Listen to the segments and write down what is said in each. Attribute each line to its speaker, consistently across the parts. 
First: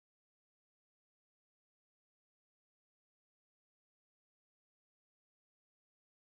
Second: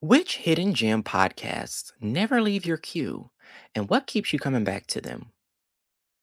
Speaker 1: Which hidden gem podcasts never leave your queue and what keeps you coming back to them?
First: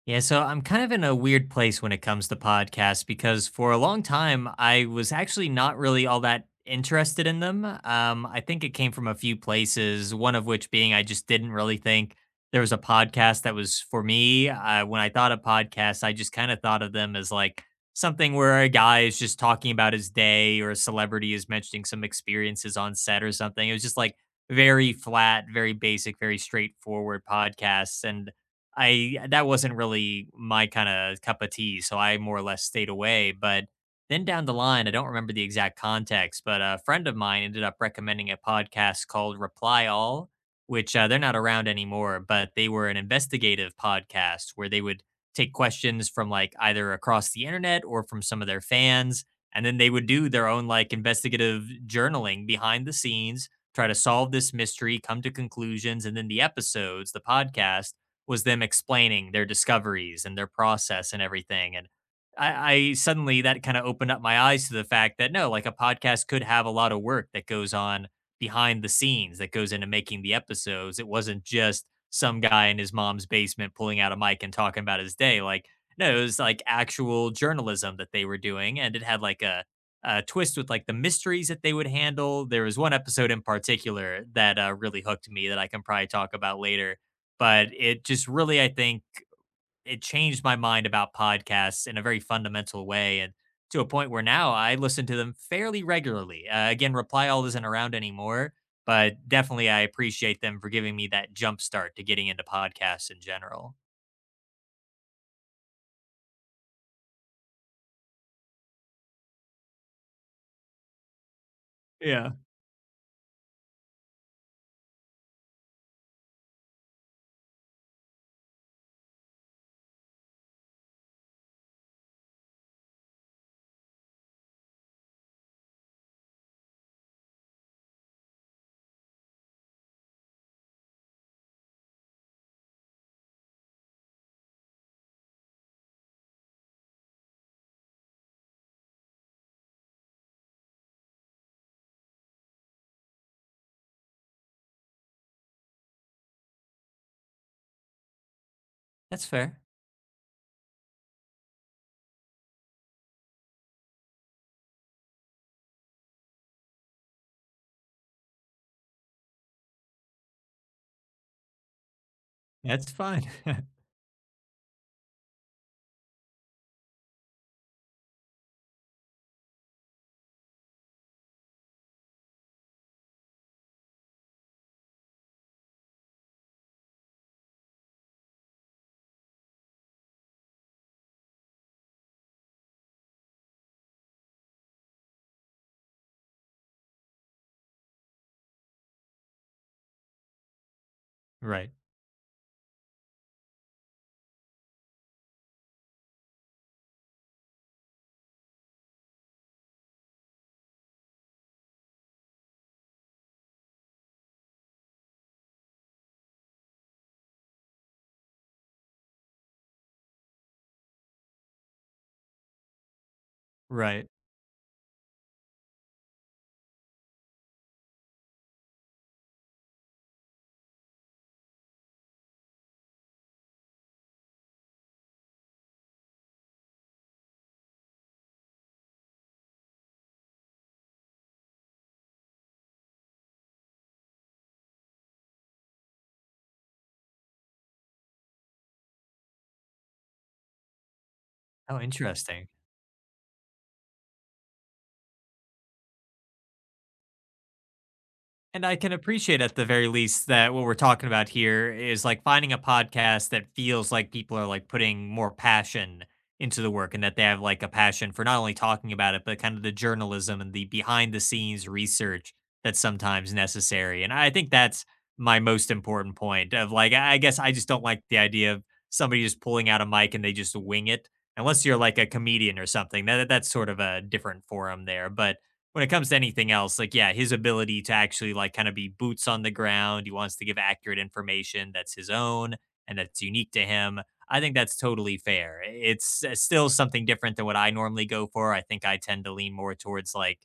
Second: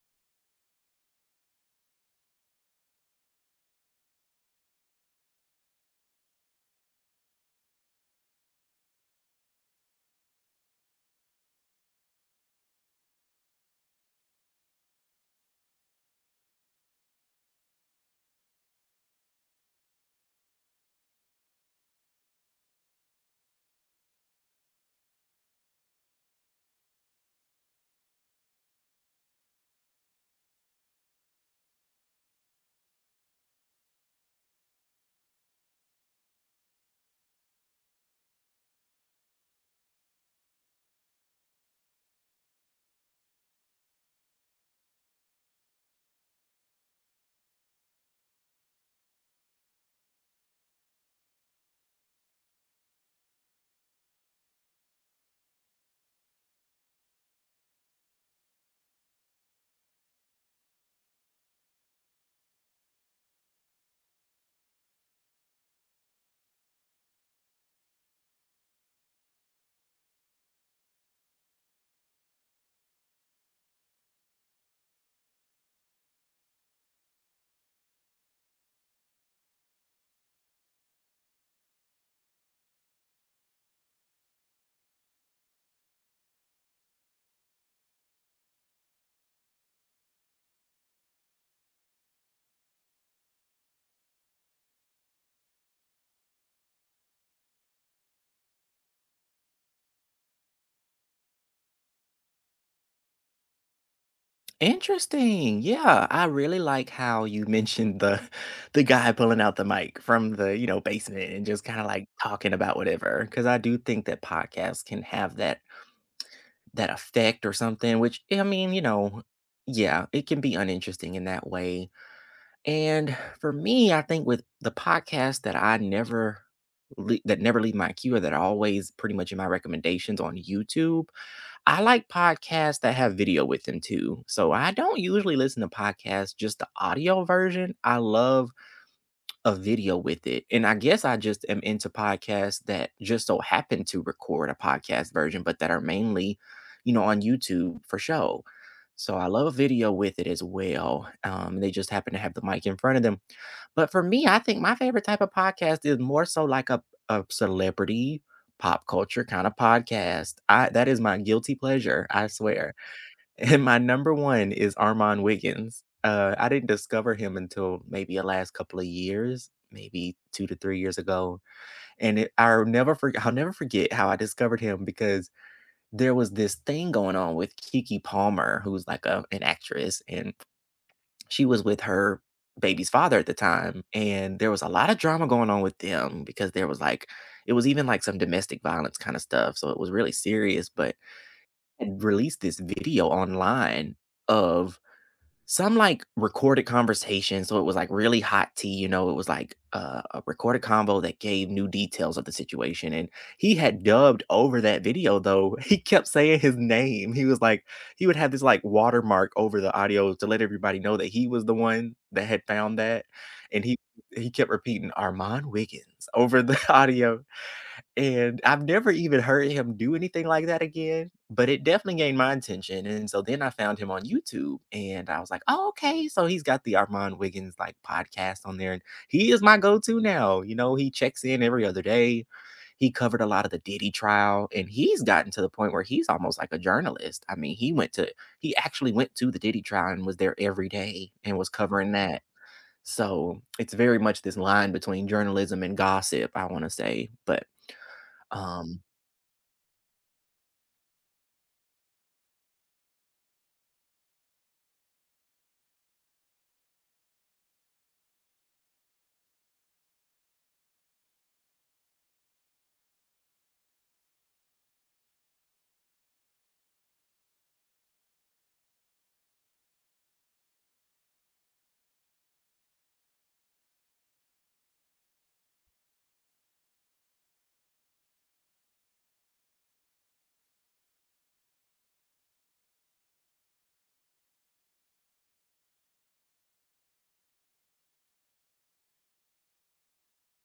Speaker 2: Yeah, so I'm kind of in a weird place when it comes to podcasts because for a long time I was actually not really all that interested in them. I think it came from a few places, one of which being I just didn't really think there was a podcast that was for me. When I thought of podcasts, I just kind of thought of them as like something where a guy is just talking about his day or a celebrity is mentioning some experiences on set or something. It was just like very flat, very basic, very straightforward podcasts. And I that wasn't really my kind of cup of tea, so I more or less stayed away. But then down the line, I don't remember the exact context, but a friend of mine ended up recommending a podcast called Reply All, which they're not around anymore, but they were an investigative podcast where they would take questions from like either across the internet or from some of their fans, and then they would do their own like investigative journaling behind the scenes, try to solve this mystery, come to conclusions, and then the podcast was them explaining their discoveries and their process and everything. And I suddenly that kind of opened up my eyes to the fact that no, like a podcast could have a lot of work that goes on behind the scenes that goes into making the episodes. It wasn't just some guy in his mom's basement pulling out a mic and talking about his day. Like, no, it was like actual journalism that they were doing. And it had like a twist with like the mysteries that they would handle. There was one episode in particular that really hooked me that I can probably talk about later, but it just really, I think, it changed my mind about podcasts in a very fundamental way, and to a point where now I listen to them fairly regularly. Again, Reply All isn't around anymore, but definitely I appreciate them for giving me that jump start to getting into podcasts in general.
Speaker 1: Interesting. Yeah, I really like how you mentioned the the guy pulling out the mic from the, basement and just kind of like
Speaker 2: Yeah.
Speaker 1: talking about whatever cuz I do think that podcasts can have that effect or something which I mean, you know, yeah, it can be uninteresting in that way. And for me, I think with the podcast that I never lea- that never leave my queue or that are always pretty much in my recommendations on YouTube. I like podcasts that have video with them too. So I don't usually listen to podcasts just the audio version. I love a video with it. And I guess I just am into podcasts that just so happen to record a podcast version, but that are mainly, you know, on YouTube for show. So
Speaker 2: That's
Speaker 1: I love a
Speaker 2: fair.
Speaker 1: video with it as well. They just happen to have the mic in front of them, but for me, I think my favorite type of podcast is more so like a celebrity pop culture kind of podcast. I that is my guilty pleasure, I swear.
Speaker 2: That's fine.
Speaker 1: And my number one is Armand Wiggins. I didn't discover him until maybe the last couple of years, maybe 2 to 3 years ago. And it, I'll never forget. I'll never forget how I discovered him because there was this thing going on with Kiki Palmer, who's like an actress, and she was with her baby's father at the time, and there was a lot of drama going on with them because there was, like, it was even, like, some domestic violence kinda stuff, so it was really serious, but
Speaker 2: Right,
Speaker 1: had released this video online of some, like, recorded conversation, so it was, like, really hot tea, you know, it was, like, a recorded combo that gave new details of the situation, and he had dubbed over that video, though. He kept saying his name. He was, like, he would have this, like, watermark over the audio to let everybody know that he was the one that had found that, and he
Speaker 2: right.
Speaker 1: he kept repeating, "Armand Wiggins," over the audio. And I've never even heard him do anything like that again, but it definitely gained my attention, and so then I found him on YouTube, and I was like, "Oh, okay, so he's got the Armand Wiggins, like, podcast on there," and he is my go-to now. You know, he checks in every other day. He covered a lot of the Diddy trial, and he's gotten to the point where he's almost like a journalist. I mean, he actually went to the Diddy trial and was there every day and was
Speaker 2: Oh,
Speaker 1: covering that.
Speaker 2: interesting.
Speaker 1: So, it's very much this line between journalism and gossip, I wanna say, but
Speaker 2: And I
Speaker 1: um,
Speaker 2: can appreciate at the very least that what we're talking about here is like finding a podcast that feels like people are like putting more passion into the work and that they have like a passion for not only talking about it, but kind of the journalism and the behind the scenes research that's sometimes necessary. And I think that's my most important point of like, I guess I just don't like the idea of somebody just pulling out a mic and they just wing it. Unless you're like a comedian or something, that's sort of a different forum there. But when it comes to anything else, like yeah, his ability to actually like kind of be boots on the ground. He wants to give accurate information that's his own and that's unique to him. I think that's totally fair. It's still something different than what I normally go for. I think I tend to lean more towards like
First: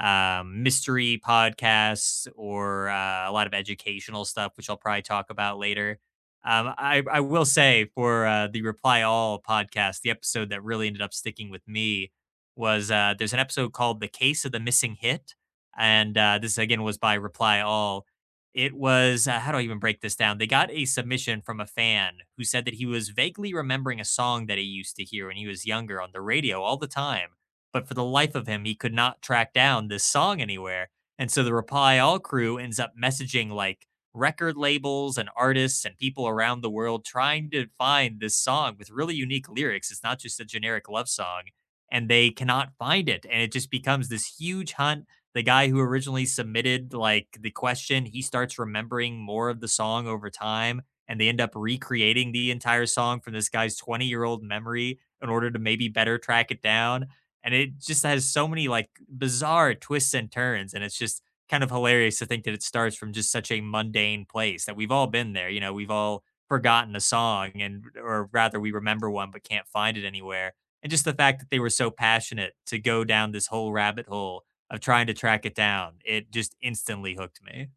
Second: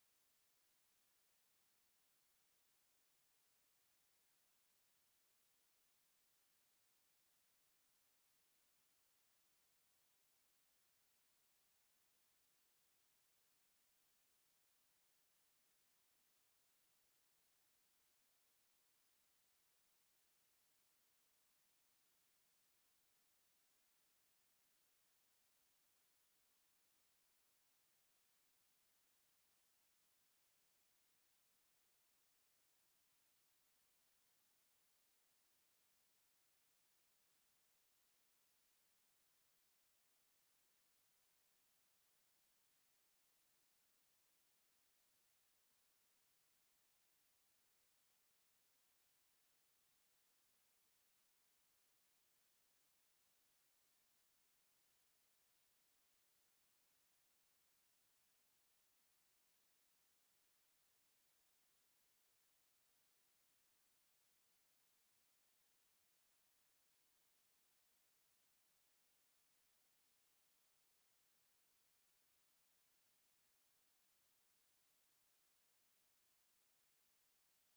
Speaker 2: mystery podcasts or a lot of educational stuff, which I'll probably talk about later. I will say for the Reply All podcast, the episode that really ended up sticking with me was there's an episode called "The Case of the Missing Hit," and this again was by Reply All. It was how do I even break this down? They got a submission from a fan who said that he was vaguely remembering a song that he used to hear when he was younger on the radio all the time, but for the life of him, he could not track down this song anywhere. And so the Reply All crew ends up messaging like record labels and artists and people around the world trying to find this song with really unique lyrics. It's not just a generic love song and they cannot find it. And it just becomes this huge hunt. The guy who originally submitted like the question, he starts remembering more of the song over time, and they end up recreating the entire song from this guy's 20-year-old memory in order to maybe better track it down. And it just has so many like bizarre twists and turns. And it's just kind of hilarious to think that it starts from just such a mundane place that we've all been there. You know, we've all forgotten a song and or rather we remember one but can't find it anywhere, and just the fact that they were so passionate to go down this whole rabbit hole of trying to track it down, it just instantly hooked me.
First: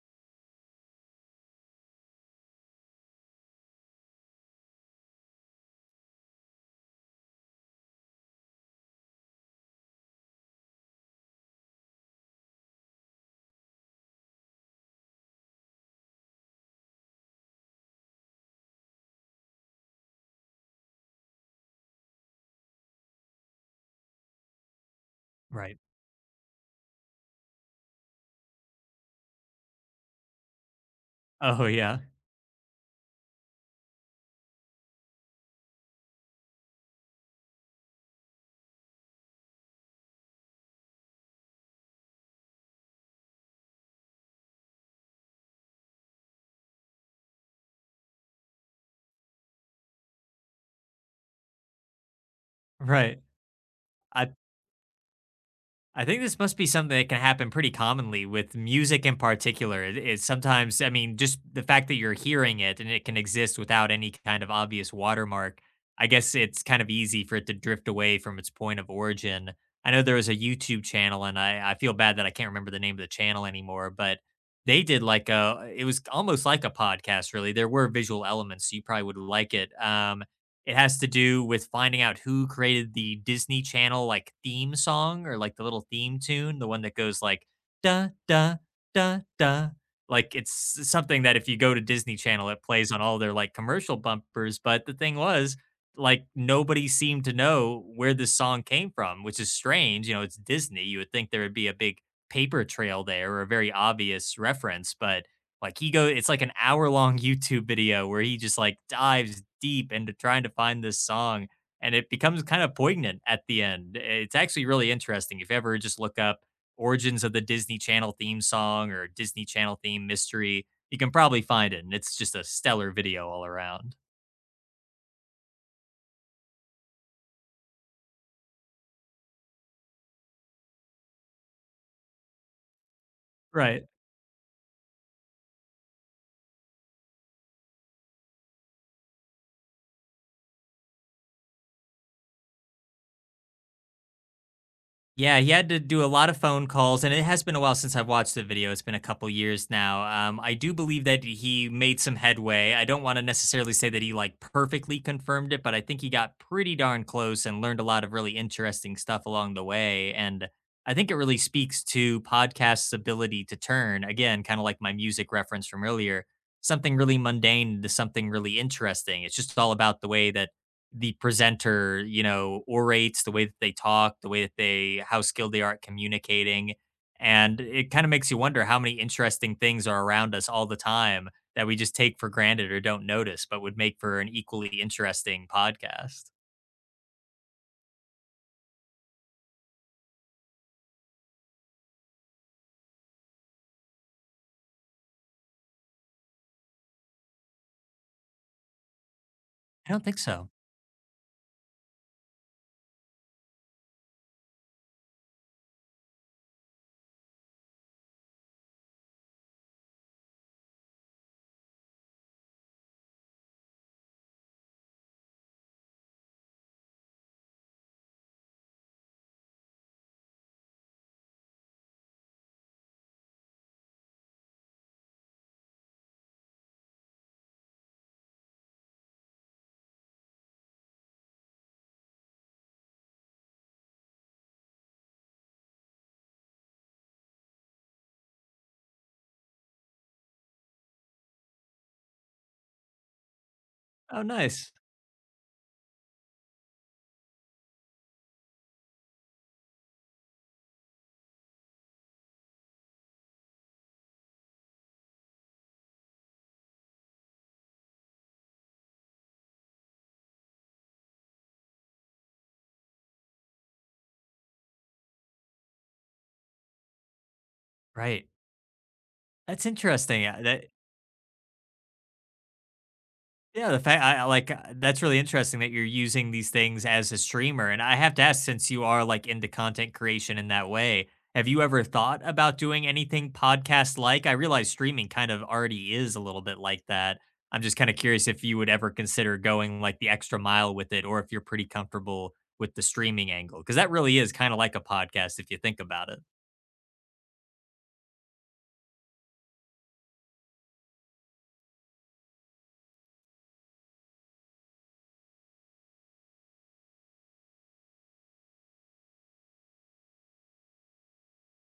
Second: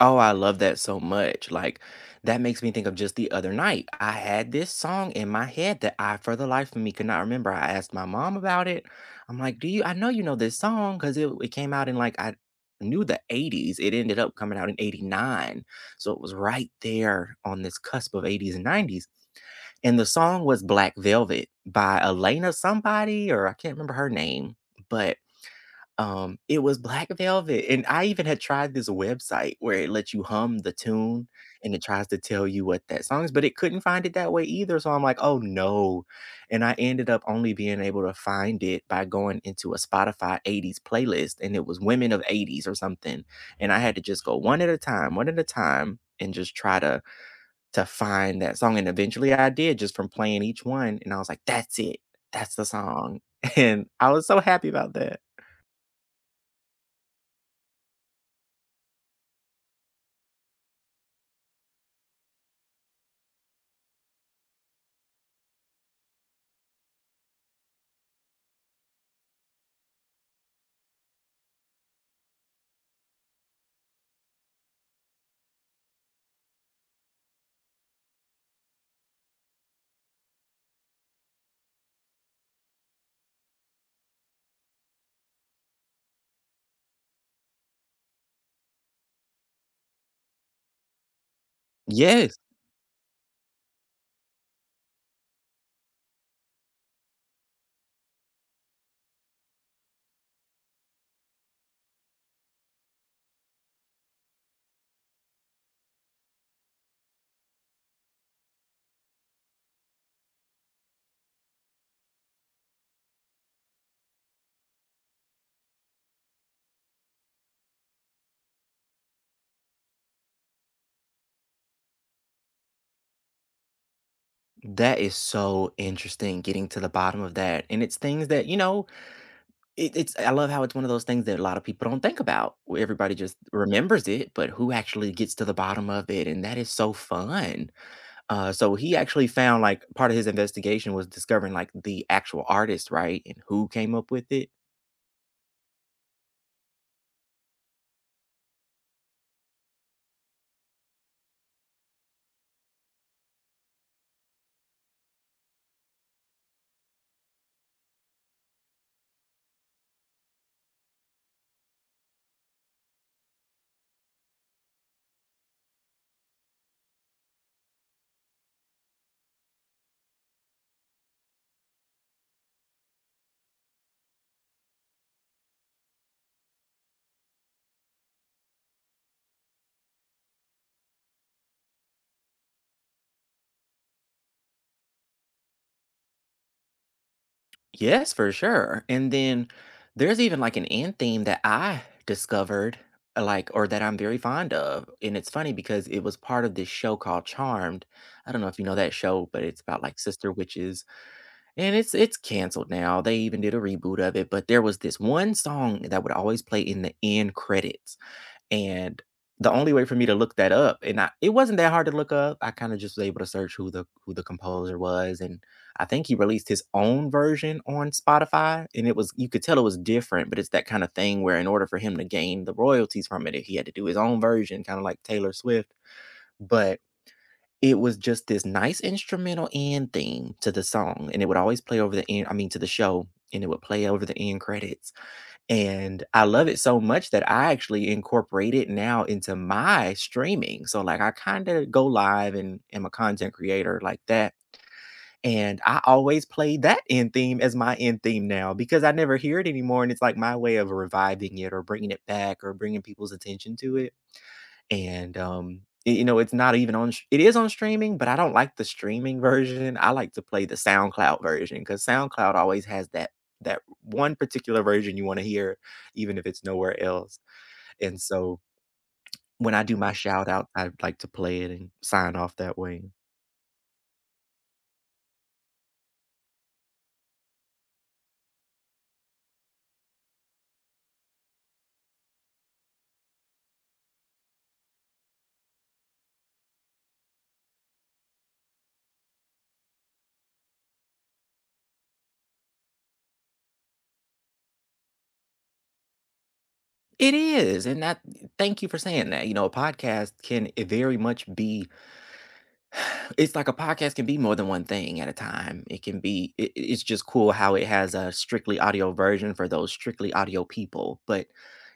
Speaker 1: oh, I love that so much. Like, that makes me think of just the other night. I had this song in my head that I, for the life of me, could not remember. I asked my mom about it. I'm like, "Do you? I know you know this song because it came out in like I knew the 80s. It ended up coming out in 89, so it was right there on this cusp of 80s and 90s. And the song was Black Velvet by Elena somebody, or I can't remember her name, but
Speaker 2: Right.
Speaker 1: It was Black Velvet, and I even had tried this website where it lets you hum the tune,
Speaker 2: Oh,
Speaker 1: and it
Speaker 2: yeah.
Speaker 1: tries to tell you what that song is, but it couldn't find it that way either, so I'm like, "Oh, no," and I ended up only being able to find it by going into a Spotify '80s playlist, and it was women of '80s or something, and I had to just go one at a time, one at a time, and just try to find that song, and eventually I did just from playing each one, and I was like, "That's it. That's the
Speaker 2: Right.
Speaker 1: song," and I was
Speaker 2: I
Speaker 1: so happy about that.
Speaker 2: I think this must be something that can happen pretty commonly with music in particular. It's sometimes, I mean, just the fact that you're hearing it and it can exist without any kind of obvious watermark, I guess it's kind of easy for it to drift away from its point of origin. I know there was a YouTube channel, and I feel bad that I can't remember the name of the channel anymore, but they did like it was almost like a podcast, really. There were visual elements, so you probably would like it. It has to do with finding out who created the Disney Channel like theme song or like the little theme tune, the one that goes like da da da da. Like it's something that if you go to Disney
Speaker 1: Yes.
Speaker 2: Channel, it plays on all their like commercial bumpers. But the thing was, like nobody seemed to know where this song came from, which is strange. You know, it's Disney. You would think there would be a big paper trail there or a very obvious reference, but like he go it's like an hour long YouTube video where he just like dives deep into trying to find this song and it becomes kind of poignant at the end. It's actually really interesting. If you ever just look up origins of the Disney Channel theme song or Disney Channel theme mystery, you can probably find it. And it's just a stellar video all around.
Speaker 1: That is so interesting getting to the bottom of that. And it's things that, you know, I love how it's one of those things that a lot of people don't think about, where everybody just
Speaker 2: Right.
Speaker 1: remembers it, but who actually gets to the bottom of it? And that is so fun. So he actually found like part of his investigation was discovering like the actual artist, right? And who came up with it.
Speaker 2: Yeah, he had to do a lot of phone calls, and it has been a while since I've watched the video. It's been a couple years now. I do believe that he made some headway. I don't want to necessarily say that he like perfectly confirmed it, but I think he got pretty darn close and learned a lot of really interesting stuff along the way. And I think it really speaks to podcast's ability to turn, again, kind of like my music reference from earlier, something really mundane to something really interesting. It's just all about the way that the presenter, you know, orates, the way that they talk, the way that they how skilled they are at communicating, and it kinda makes you wonder how many interesting things are around us all the time that we just take for granted or don't notice, but would make for an equally interesting podcast.
Speaker 1: Yes, for sure. And then there's even like an end theme that I discovered, like, or that I'm very fond of. And it's funny because it was part of this show called Charmed. I don't know if you know that show, but it's about
Speaker 2: I
Speaker 1: like
Speaker 2: don't think
Speaker 1: sister
Speaker 2: so.
Speaker 1: witches. And it's canceled now. They even did a reboot of it. But there was this one song that would always play in the end credits. And the only way for me to look that up, and I it wasn't that hard to look up. I kinda just was able to search who the composer was, and I think he released his own version on Spotify, and it was you could tell it was different, but it's that kinda thing where in order for him to gain the royalties from it, he had to do his own version, kinda like Taylor Swift, but it was just this nice instrumental end theme to the song, and it would always play over the end I mean, to the show, and it would play over the end credits, and I love it so much that I actually incorporate it now into my streaming. So like I kind of go live and am a content creator like
Speaker 2: Oh,
Speaker 1: that.
Speaker 2: nice.
Speaker 1: And I always play that end theme as my end theme now because I never hear it anymore. And it's like my way of reviving it or bringing it back or bringing people's attention to it. And, y you know, it's not even on sh it is on streaming, but I don't like the streaming version. I like to play the SoundCloud version because SoundCloud always has that one particular version you wanna hear even if it's nowhere else. And
Speaker 2: Right.
Speaker 1: so, when I
Speaker 2: That's
Speaker 1: do my
Speaker 2: interesting,
Speaker 1: shout out,
Speaker 2: that
Speaker 1: I like to play it and sign off that way.
Speaker 2: Yeah, the fact I like, that's really interesting that you're using these things as a streamer, and I have to ask, since you are, like, into content creation in that way, have you ever thought about doing anything podcast-like? I realize streaming kind of already is a little bit like that. I'm just kinda curious if you would ever consider going, like, the extra mile with it or if you're pretty comfortable with the streaming angle, because that really is kinda like a podcast if you think about it.
Speaker 1: It is, and that thank you for saying that. You know, a podcast can, eh, very much be it's like a podcast can be more than one thing at a time. It can be it's just cool how it has a strictly audio version for those strictly audio people. But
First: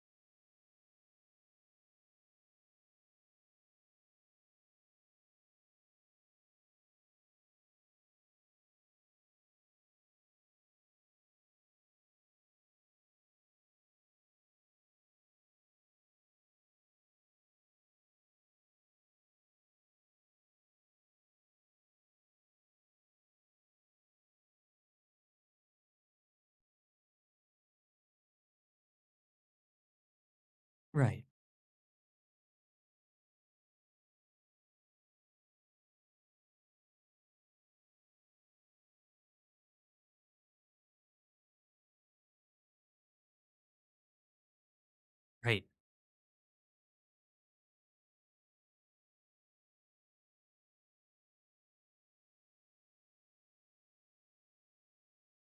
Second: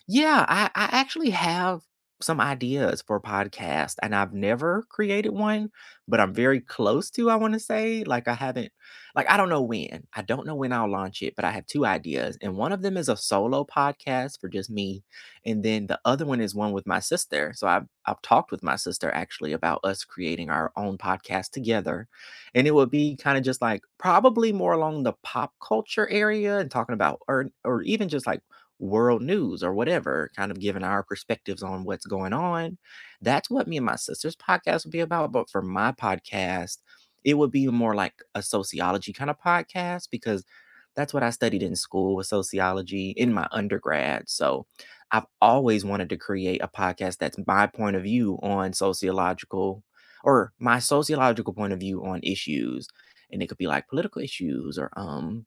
Speaker 1: yeah, I actually have some ideas for podcast and I've never created one, but I'm very close to, I want to say. Like I don't know when. I don't know when I'll launch it, but I have two ideas. And one of them is a solo podcast for just me and then the other one is one with my sister. So I've talked with my sister actually about us creating our own podcast together. And it would be kind of just like probably more along the pop culture area and talking about or even just like world news or whatever, kind of giving our
Speaker 2: Right,
Speaker 1: perspectives on what's going on. That's what me and my sister's podcast would be about. But for my podcast, it would be more like a sociology kind of podcast because that's what I studied in school with sociology in my undergrad. So I've
Speaker 2: right.
Speaker 1: always wanted to create a podcast that's my sociological point of view on issues. And it could be like political issues or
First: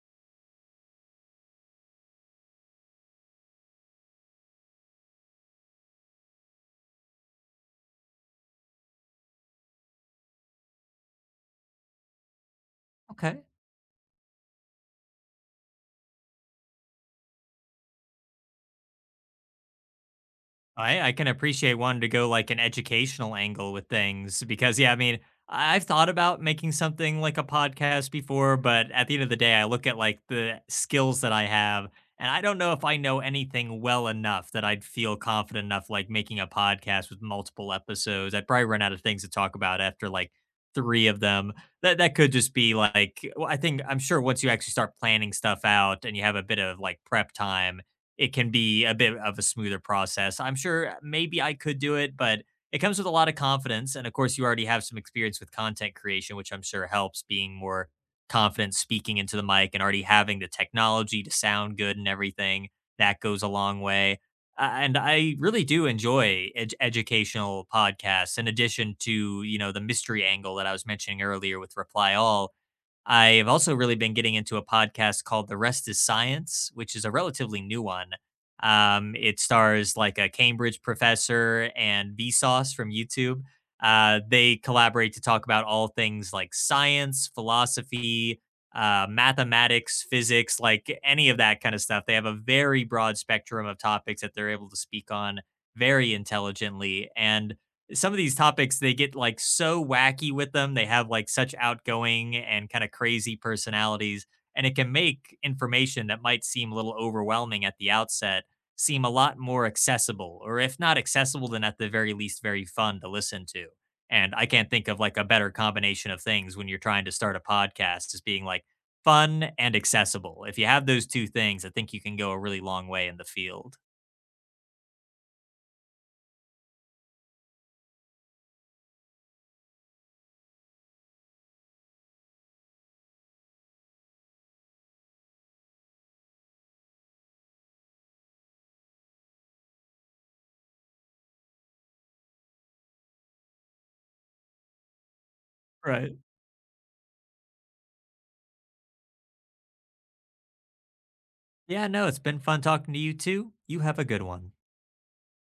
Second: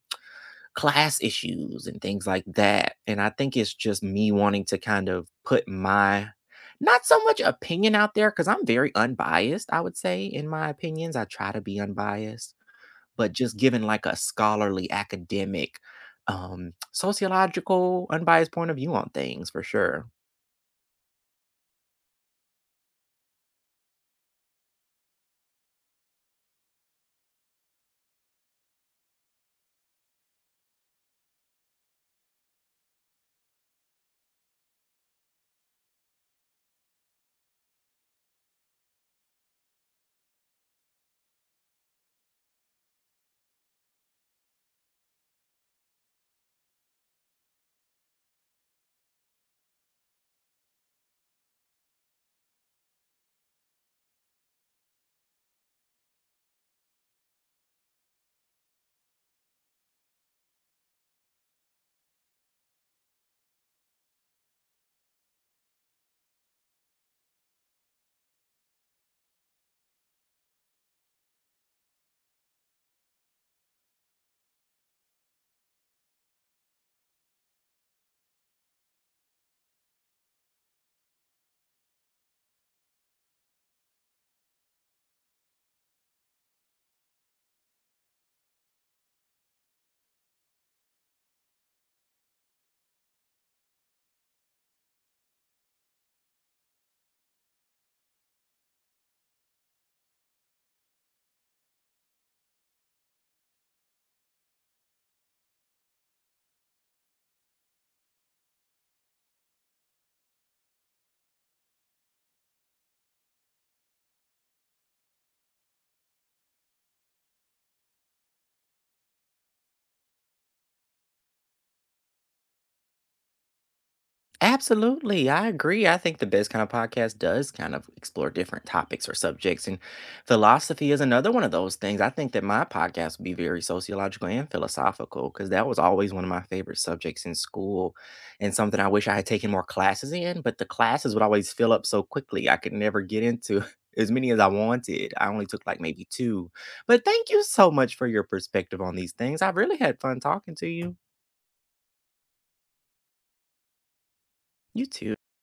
Speaker 1: class issues and things like that. And I think it's just me wanting to kind of put my not so much opinion out there because I'm very unbiased, I would say, in my opinions. I try to be unbiased, but
Speaker 2: Okay.
Speaker 1: just given like a scholarly academic sociological unbiased point of view on things for sure.
Speaker 2: I can appreciate wanting to go, like, an educational angle with things because, yeah, I mean, I've thought about making something like a podcast before, but at the end of the day, I look at, like, the skills that I have, and I don't know if I know anything well enough that I'd feel confident enough, like, making a podcast with multiple episodes. I'd probably run out of things to talk about after, like, 3 of them. That could just be, like, well, I think I'm sure once you actually start planning stuff out and you have a bit of, like, prep time, it can be a bit of a smoother process. I'm sure maybe I could do it, but it comes with a lot of confidence. And of course, you already have some experience with content creation, which I'm sure helps being more confident speaking into the mic and already having the technology to sound good and everything. That goes a long way. And I really do enjoy educational podcasts in addition to, you know, the mystery angle that I was mentioning earlier with Reply All. I have also really been getting into a podcast called The Rest is Science, which is a relatively new one. It stars like a Cambridge professor and Vsauce from YouTube. They collaborate to talk about all things like science, philosophy, mathematics, physics, like any of that kind of stuff. They have a very broad spectrum of topics that they're able to speak on very intelligently. And some of these topics they get like so wacky with them. They have like such outgoing and kind of crazy personalities, and it can make information that might seem a little overwhelming at the outset seem a lot more accessible, or if not accessible, then at the very least, very fun to listen to. And I can't think of like a better combination of things when you're trying to start a podcast as being like fun and accessible. If you have those two things, I think you can go a really long way in the field.
Speaker 1: Absolutely. I agree. I think the best kind of podcast does kind of explore different topics or subjects. And philosophy is another one of those things. I think that my podcast would be very sociological and philosophical because that was always one of my favorite subjects in school and something I wish I had taken more classes in. But the classes would always fill up so quickly. I could never get into as many as I wanted. I only took like maybe
Speaker 2: Right.
Speaker 1: two. But thank you so much for your perspective on these things. I've really had fun talking to you.
Speaker 2: Yeah, no, it's been fun talking to you too. You have a good one.
Speaker 1: You too.